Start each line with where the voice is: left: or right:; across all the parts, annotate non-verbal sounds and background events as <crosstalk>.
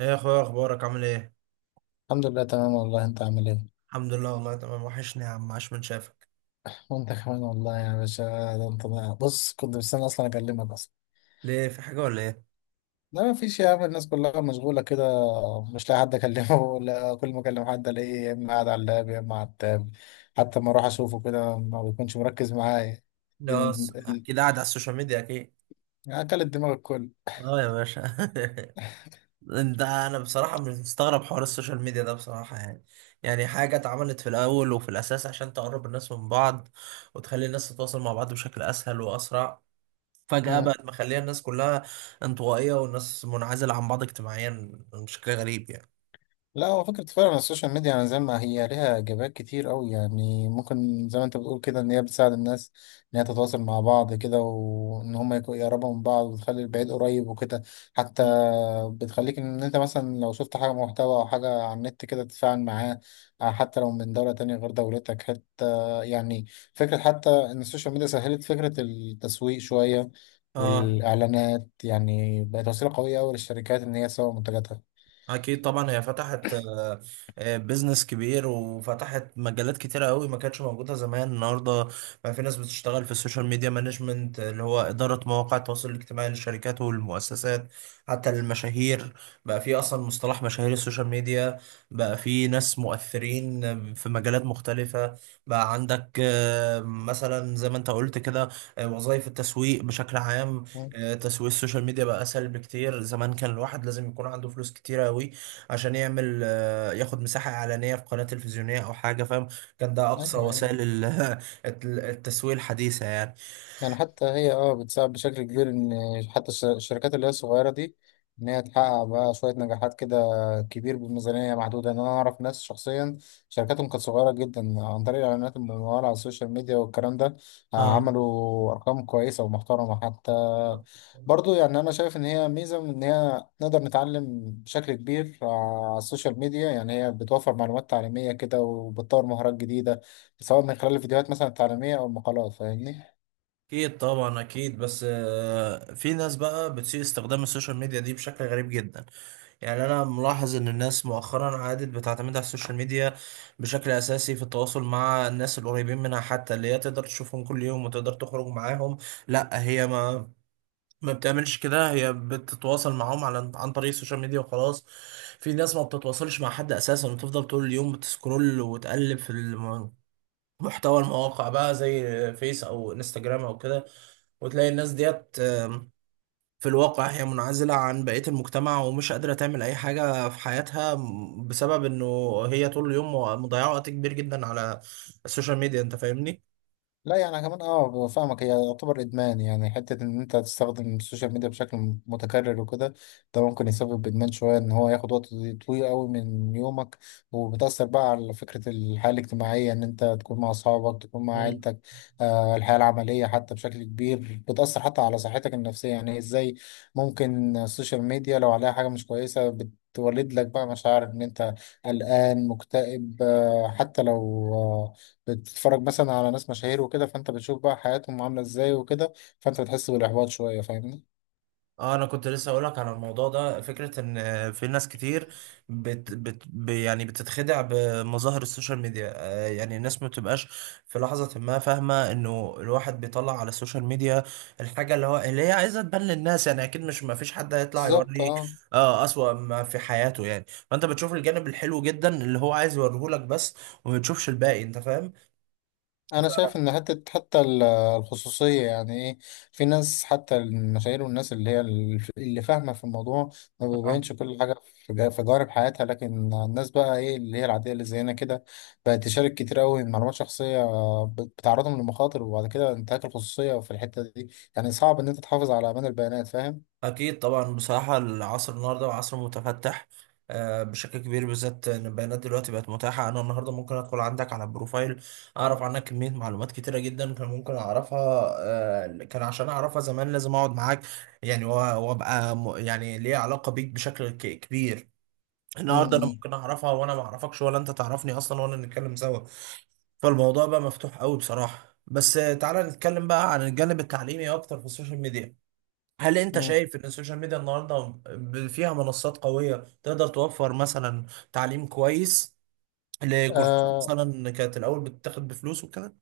right: ايه يا اخويا، ايه اخبارك؟ عامل ايه؟
left: الحمد لله، تمام والله. انت عامل ايه؟
right: الحمد لله والله تمام، وحشني يا عم، عاش من شافك.
left: وانت كمان والله يا باشا. بص، كنت مستني اصلا اكلمك اصلا.
right: ليه، في حاجه ولا ايه؟
left: لا ما فيش يا عم، الناس كلها مشغوله كده. مش لاقي حد اكلمه <laughs> ولا كل ما اكلم حد الاقيه يا اما قاعد على اللاب يا اما على التاب. حتى ما اروح اشوفه كده ما بيكونش مركز معايا.
right: لا،
left: الدن- ال-
right: اكيد قاعد على السوشيال ميديا، اكيد.
left: اكلت دماغ الكل.
right: اه يا باشا. <laughs> انا بصراحه مش مستغرب حوار السوشيال ميديا ده، بصراحه يعني. يعني حاجه اتعملت في الاول وفي الاساس عشان تقرب الناس من بعض، وتخلي الناس تتواصل مع بعض بشكل اسهل واسرع، فجاه بقت مخليه الناس كلها انطوائيه، والناس منعزله عن بعض اجتماعيا بشكل غريب يعني.
left: لا، هو فكرة فعلا السوشيال ميديا، يعني زي ما هي ليها إيجابيات كتير أوي، يعني ممكن زي ما أنت بتقول كده إن هي بتساعد الناس إن هي تتواصل مع بعض كده، وإن هما يقربوا من بعض وتخلي البعيد قريب وكده. حتى
right: مم.
left: بتخليك إن أنت مثلا لو شفت حاجة محتوى أو حاجة على النت كده تتفاعل معاه، حتى لو من دولة تانية غير دولتك حتى. يعني فكرة حتى إن السوشيال ميديا سهلت فكرة التسويق شوية،
right: اه،
left: والإعلانات يعني بقت وسيلة قوية أوي للشركات إن هي تسوق منتجاتها.
right: اكيد طبعا، هي فتحت بيزنس كبير، وفتحت مجالات كتيره قوي ما كانتش موجوده زمان. النهارده بقى في ناس بتشتغل في السوشيال ميديا مانجمنت، اللي هو اداره مواقع التواصل الاجتماعي للشركات والمؤسسات، حتى للمشاهير. بقى في اصلا مصطلح مشاهير السوشيال ميديا، بقى في ناس مؤثرين في مجالات مختلفه. بقى عندك مثلا زي ما انت قلت كده، وظائف التسويق بشكل عام.
left: مم.
right: تسويق السوشيال ميديا بقى اسهل بكتير. زمان كان الواحد لازم يكون عنده فلوس كتيره قوي عشان يعمل ياخد مساحه اعلانيه في قناه تلفزيونيه او حاجه، فاهم. كان ده اقصى
left: أيوه، أيوه.
right: وسائل <laughs> التسويق الحديثه يعني.
left: يعني حتى هي بتساعد بشكل كبير، ان حتى الشركات اللي هي الصغيره دي ان هي تحقق بقى شويه نجاحات كده كبير بميزانيه محدوده. ان انا اعرف ناس شخصيا شركاتهم كانت صغيره جدا، عن طريق الاعلانات المموله على السوشيال ميديا والكلام ده
right: اه،
left: عملوا ارقام كويسه ومحترمه حتى. برضو يعني انا شايف ان هي ميزه، من ان هي نقدر نتعلم بشكل كبير على السوشيال ميديا. يعني هي بتوفر معلومات تعليميه كده وبتطور مهارات جديده، سواء من خلال الفيديوهات مثلا التعليميه او المقالات، فاهمني.
right: اكيد طبعا، اكيد. بس في ناس بقى بتسيء استخدام السوشيال ميديا دي بشكل غريب جدا. يعني انا ملاحظ ان الناس مؤخرا عادت بتعتمد على السوشيال ميديا بشكل اساسي في التواصل مع الناس القريبين منها، حتى اللي هي تقدر تشوفهم كل يوم وتقدر تخرج معاهم. لا، هي ما بتعملش كده، هي بتتواصل معاهم على عن طريق السوشيال ميديا وخلاص. في ناس ما بتتواصلش مع حد اساسا، وتفضل طول اليوم بتسكرول وتقلب في محتوى المواقع بقى، زي فيس او انستجرام او كده. وتلاقي الناس ديت في الواقع هي منعزلة عن بقية المجتمع، ومش قادرة تعمل أي حاجة في حياتها بسبب إنه هي طول اليوم مضيعة وقت كبير جدا على السوشيال ميديا. أنت فاهمني؟
left: لا يعني أنا كمان فاهمك. هي يعتبر ادمان، يعني حته ان انت تستخدم السوشيال ميديا بشكل متكرر وكده، ده ممكن يسبب ادمان شويه، ان هو ياخد وقت طويل قوي من يومك، وبتاثر بقى على فكره الحياه الاجتماعيه ان انت تكون مع اصحابك، تكون مع عيلتك. الحياه العمليه حتى بشكل كبير بتاثر، حتى على صحتك النفسيه. يعني ازاي؟ ممكن السوشيال ميديا لو عليها حاجه مش كويسه بتولد لك بقى مشاعر ان انت قلقان، مكتئب، حتى لو، آه، بتتفرج مثلا على ناس مشاهير وكده، فانت بتشوف بقى حياتهم عامله ازاي وكده، فانت بتحس بالاحباط شويه، فاهمني.
right: اه، انا كنت لسه اقولك على الموضوع ده، فكرة ان في ناس كتير يعني بتتخدع بمظاهر السوشيال ميديا. يعني الناس ما بتبقاش في لحظة ما فاهمة انه الواحد بيطلع على السوشيال ميديا الحاجة اللي هي عايزة تبان للناس. يعني اكيد مش، ما فيش حد هيطلع
left: بالظبط
right: يوري،
left: اه.
right: اه، اسوأ ما في حياته يعني، فانت بتشوف الجانب الحلو جدا اللي هو عايز يوريهولك بس، وما بتشوفش الباقي. انت
left: انا شايف ان حتى الخصوصيه يعني ايه، في ناس حتى المشاهير والناس اللي هي اللي فاهمه في الموضوع ما
right: فاهم.
left: بيبينش كل حاجه في في جوانب حياتها. لكن الناس بقى ايه اللي هي العاديه اللي زينا كده بقت تشارك كتير قوي معلومات شخصيه، بتعرضهم لمخاطر، وبعد كده انتهاك الخصوصيه في الحته دي، يعني صعب ان انت تحافظ على امان البيانات، فاهم؟
right: أكيد طبعا، بصراحة العصر النهاردة عصر متفتح بشكل كبير، بالذات إن البيانات دلوقتي بقت متاحة. أنا النهاردة ممكن أدخل عندك على البروفايل، أعرف عنك كمية معلومات كتيرة جدا كان ممكن أعرفها. كان عشان أعرفها زمان لازم أقعد معاك يعني، وأبقى يعني ليا علاقة بيك بشكل كبير. النهاردة أنا ممكن أعرفها وأنا ما أعرفكش ولا أنت تعرفني أصلا ولا نتكلم سوا. فالموضوع بقى مفتوح قوي بصراحة. بس تعالى نتكلم بقى عن الجانب التعليمي أكتر في السوشيال ميديا. هل انت شايف ان السوشيال ميديا النهارده فيها منصات قويه تقدر توفر مثلا تعليم كويس لكورسات
left: امم
right: مثلا كانت الاول بتتاخد بفلوس وكده؟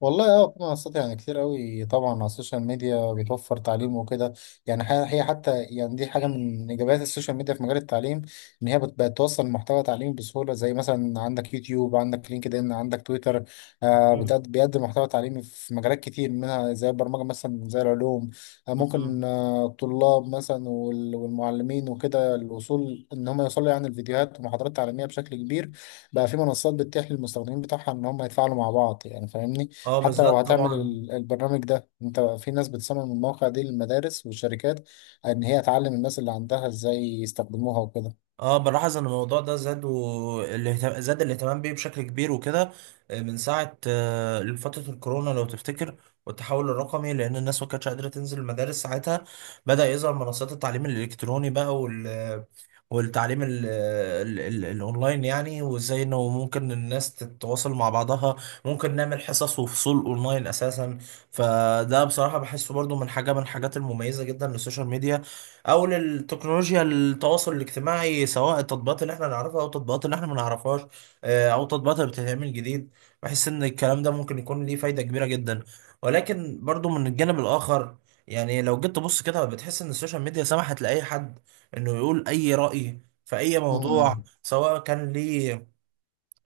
left: والله في منصات يعني كتير قوي طبعا على السوشيال ميديا بتوفر تعليم وكده. يعني هي حتى يعني دي حاجه من ايجابيات السوشيال ميديا في مجال التعليم، ان هي بتوصل محتوى تعليمي بسهوله، زي مثلا عندك يوتيوب، عندك لينكد ان، عندك تويتر.
right: مم.
left: بيقدم محتوى تعليمي في مجالات كتير، منها زي البرمجه مثلا، زي العلوم.
right: مم.
left: ممكن الطلاب مثلا والمعلمين وكده الوصول، ان هم يوصلوا يعني الفيديوهات ومحاضرات تعليميه بشكل كبير. بقى في منصات بتتيح للمستخدمين بتاعها ان هم يتفاعلوا مع بعض، يعني فاهمني.
right: اه،
left: حتى
right: بالذات
left: لو هتعمل
right: طبعا.
left: البرنامج ده انت، في ناس بتصمم المواقع دي للمدارس والشركات، ان هي تعلم الناس اللي عندها ازاي يستخدموها وكده.
right: اه، بلاحظ ان الموضوع ده زاد، والاهتمام زاد الاهتمام بيه بشكل كبير وكده، من ساعة فترة الكورونا لو تفتكر، والتحول الرقمي، لان الناس ما كانتش قادرة تنزل المدارس ساعتها. بدأ يظهر منصات التعليم الالكتروني بقى، والتعليم ال ال ال الاونلاين يعني، وازاي انه ممكن الناس تتواصل مع بعضها. ممكن نعمل حصص وفصول اونلاين اساسا. فده بصراحة بحسه برضو من حاجة، من الحاجات المميزة جدا للسوشيال ميديا، او للتكنولوجيا التواصل الاجتماعي، سواء التطبيقات اللي احنا نعرفها او التطبيقات اللي احنا ما نعرفهاش، او التطبيقات اللي بتتعمل جديد. بحس ان الكلام ده ممكن يكون ليه فايدة كبيرة جدا. ولكن برضو من الجانب الاخر، يعني لو جيت تبص كده بتحس ان السوشيال ميديا سمحت لاي حد انه يقول اي رأي في اي موضوع، سواء كان ليه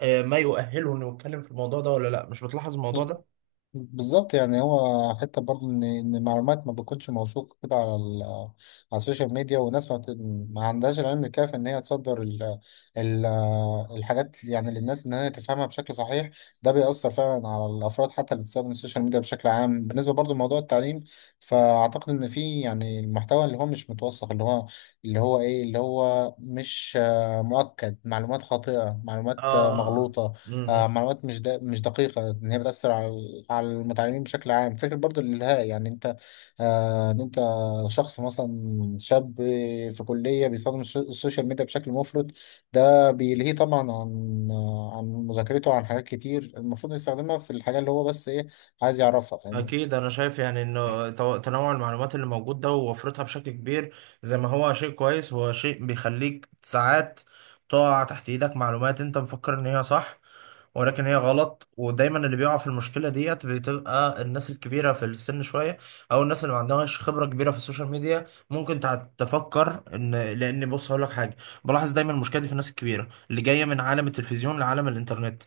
right: ما يؤهله انه يتكلم في الموضوع ده ولا لا. مش بتلاحظ الموضوع
left: مم.
right: ده؟
left: بالظبط. يعني هو حتى برضه ان المعلومات ما بتكونش موثوقه كده على على السوشيال ميديا، والناس ما عندهاش العلم الكافي ان هي تصدر ال... الحاجات، يعني للناس ان هي تفهمها بشكل صحيح. ده بيأثر فعلا على الافراد حتى اللي بتستخدم السوشيال ميديا بشكل عام، بالنسبه برضه لموضوع التعليم. فاعتقد ان في يعني المحتوى اللي هو مش متوثق، اللي هو مش مؤكد، معلومات خاطئه، معلومات
right: اه.
left: مغلوطه،
right: آه.
left: معلومات مش دقيقة، إن هي بتأثر على المتعلمين بشكل عام. فكرة برضو الإلهاء، يعني أنت، إن أنت شخص مثلا شاب في كلية بيستخدم السوشيال ميديا بشكل مفرط، ده بيلهيه طبعا عن مذاكرته، عن حاجات كتير المفروض يستخدمها في الحاجة اللي هو بس إيه عايز يعرفها، فاهمني.
right: أكيد، أنا شايف يعني إنه تنوع المعلومات اللي موجود ده ووفرتها بشكل كبير، زي ما هو شيء كويس، هو شيء بيخليك ساعات تقع تحت إيدك معلومات أنت مفكر إن هي صح ولكن هي غلط. ودايما اللي بيقع في المشكلة ديت بتبقى الناس الكبيرة في السن شوية، أو الناس اللي ما عندهاش خبرة كبيرة في السوشيال ميديا، ممكن تفكر إن، لأن بص هقول لك حاجة، بلاحظ دايما المشكلة دي في الناس الكبيرة اللي جاية من عالم التلفزيون لعالم الإنترنت،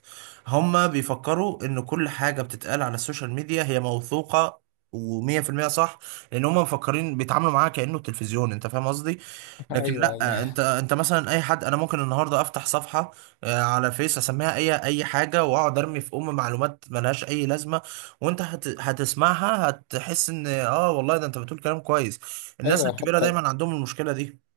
right: هما بيفكروا ان كل حاجة بتتقال على السوشيال ميديا هي موثوقة ومية في المية صح، لان هما مفكرين بيتعاملوا معاها كأنه التلفزيون. انت فاهم قصدي؟
left: <laughs>
right: لكن
left: أيوه، أيوه،
right: لا، انت مثلا اي حد. انا ممكن النهاردة افتح صفحة على فيس اسميها اي حاجة، واقعد ارمي في ام معلومات ملهاش اي لازمة، وانت هتسمعها، هتحس ان اه والله ده انت بتقول كلام كويس. الناس
left: أيوه،
right: الكبيرة
left: حتى
right: دايما عندهم المشكلة دي.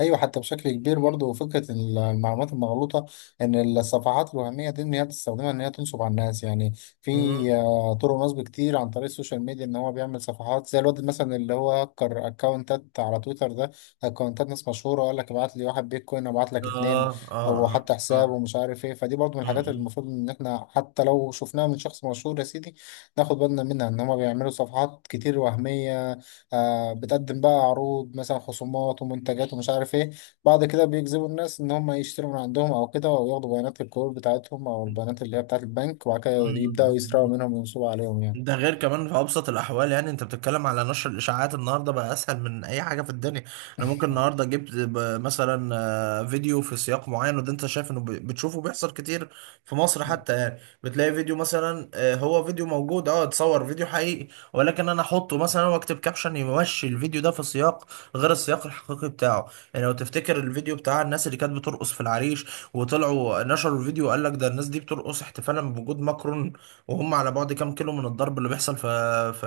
left: ايوه، حتى بشكل كبير. برضه فكره المعلومات المغلوطه، ان الصفحات الوهميه دي ان هي بتستخدمها ان هي تنصب على الناس، يعني في
right: مم.
left: طرق نصب كتير عن طريق السوشيال ميديا. ان هو بيعمل صفحات زي الواد مثلا اللي هو هكر اكونتات على تويتر ده، اكونتات ناس مشهوره، وقال لك ابعت لي واحد بيتكوين ابعت لك
right: اه،
left: اتنين،
right: اه،
left: او
right: اه.
left: حتى حساب ومش عارف ايه. فدي برضه من
right: اه.
left: الحاجات اللي المفروض ان احنا حتى لو شفناها من شخص مشهور يا سيدي ناخد بالنا منها، ان هما بيعملوا صفحات كتير وهميه بتقدم بقى عروض مثلا خصومات ومنتجات ومش عارف ايه، بعد كده بيجذبوا الناس ان هم يشتروا من عندهم او كده، او ياخدوا بيانات الكور بتاعتهم او البيانات اللي هي بتاعت البنك، وبعد كده يبداوا يسرقوا
right: مم.
left: منهم وينصبوا عليهم، يعني.
right: ده غير كمان في ابسط الاحوال، يعني انت بتتكلم على نشر الاشاعات، النهارده بقى اسهل من اي حاجه في الدنيا. انا ممكن النهارده جبت مثلا فيديو في سياق معين، وده انت شايف انه بتشوفه بيحصل كتير في مصر حتى. يعني بتلاقي فيديو مثلا، هو فيديو موجود، اه، اتصور فيديو حقيقي، ولكن انا احطه مثلا واكتب كابشن يمشي الفيديو ده في سياق غير السياق الحقيقي بتاعه. يعني لو تفتكر الفيديو بتاع الناس اللي كانت بترقص في العريش، وطلعوا نشروا الفيديو وقال لك ده الناس دي بترقص احتفالا بوجود ماكرون، وهم على بعد كام كيلو من الضرب اللي بيحصل في في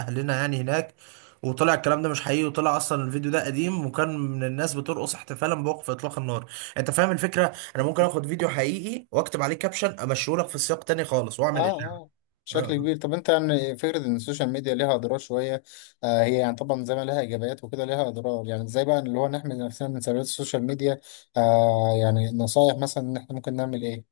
right: اهلنا يعني هناك، وطلع الكلام ده مش حقيقي، وطلع اصلا الفيديو ده قديم وكان من الناس بترقص احتفالا بوقف اطلاق النار. انت فاهم الفكره؟ انا ممكن اخد فيديو حقيقي واكتب عليه كابشن امشيه لك في سياق تاني خالص
left: اه،
right: واعمل اشاعه.
left: اه، بشكل
right: اه،
left: كبير. طب انت يعني فكرة ان السوشيال ميديا ليها اضرار شوية، هي يعني طبعا زي ما ليها ايجابيات وكده ليها اضرار، يعني ازاي بقى اللي هو نحمي نفسنا من سلبيات السوشيال ميديا، يعني نصايح مثلا ان احنا ممكن نعمل ايه؟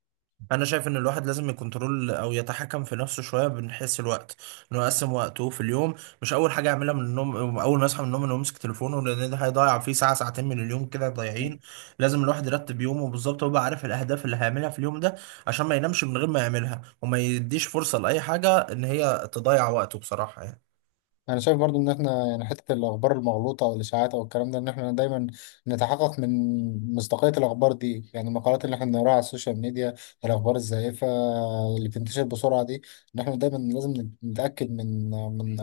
right: انا شايف ان الواحد لازم يكنترول او يتحكم في نفسه شويه من حيث الوقت، انه يقسم وقته في اليوم. مش اول حاجه يعملها من النوم، اول ما يصحى من النوم انه يمسك تليفونه، لان ده هيضيع فيه ساعه ساعتين من اليوم كده ضايعين. لازم الواحد يرتب يومه بالظبط، ويبقى عارف الاهداف اللي هيعملها في اليوم ده، عشان ما ينامش من غير ما يعملها، وما يديش فرصه لاي حاجه ان هي تضيع وقته بصراحه يعني.
left: انا شايف برضو ان احنا يعني حته الاخبار المغلوطه والاشاعات او الكلام ده، ان احنا دايما نتحقق من مصداقيه الاخبار دي، يعني المقالات اللي احنا بنقراها على السوشيال ميديا، الاخبار الزائفه اللي بتنتشر بسرعه دي، ان احنا دايما لازم نتاكد من من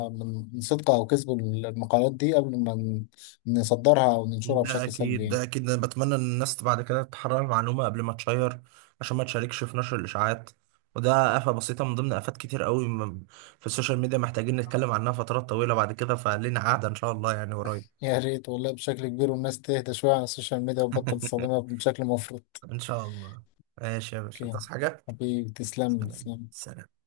left: من صدق او كذب المقالات دي قبل ما نصدرها او ننشرها
right: ده
left: بشكل سلبي
right: اكيد، ده
left: يعني.
right: اكيد. انا بتمنى ان الناس بعد كده تحرر المعلومه قبل ما تشير، عشان ما تشاركش في نشر الاشاعات، وده آفة بسيطة من ضمن آفات كتير قوي في السوشيال ميديا محتاجين نتكلم عنها فترات طويلة بعد كده. فلينا قعدة إن شاء الله يعني قريب.
left: يا ريت والله بشكل كبير، والناس تهدى شويه على السوشيال ميديا وتبطل تصطدمها
right: <laughs>
left: بشكل مفروض.
right: إن شاء الله. ماشي يا باشا،
left: اوكي.
right: تصحى حاجة.
left: حبيبي تسلم لي،
right: سلام
left: تسلم.
right: سلام.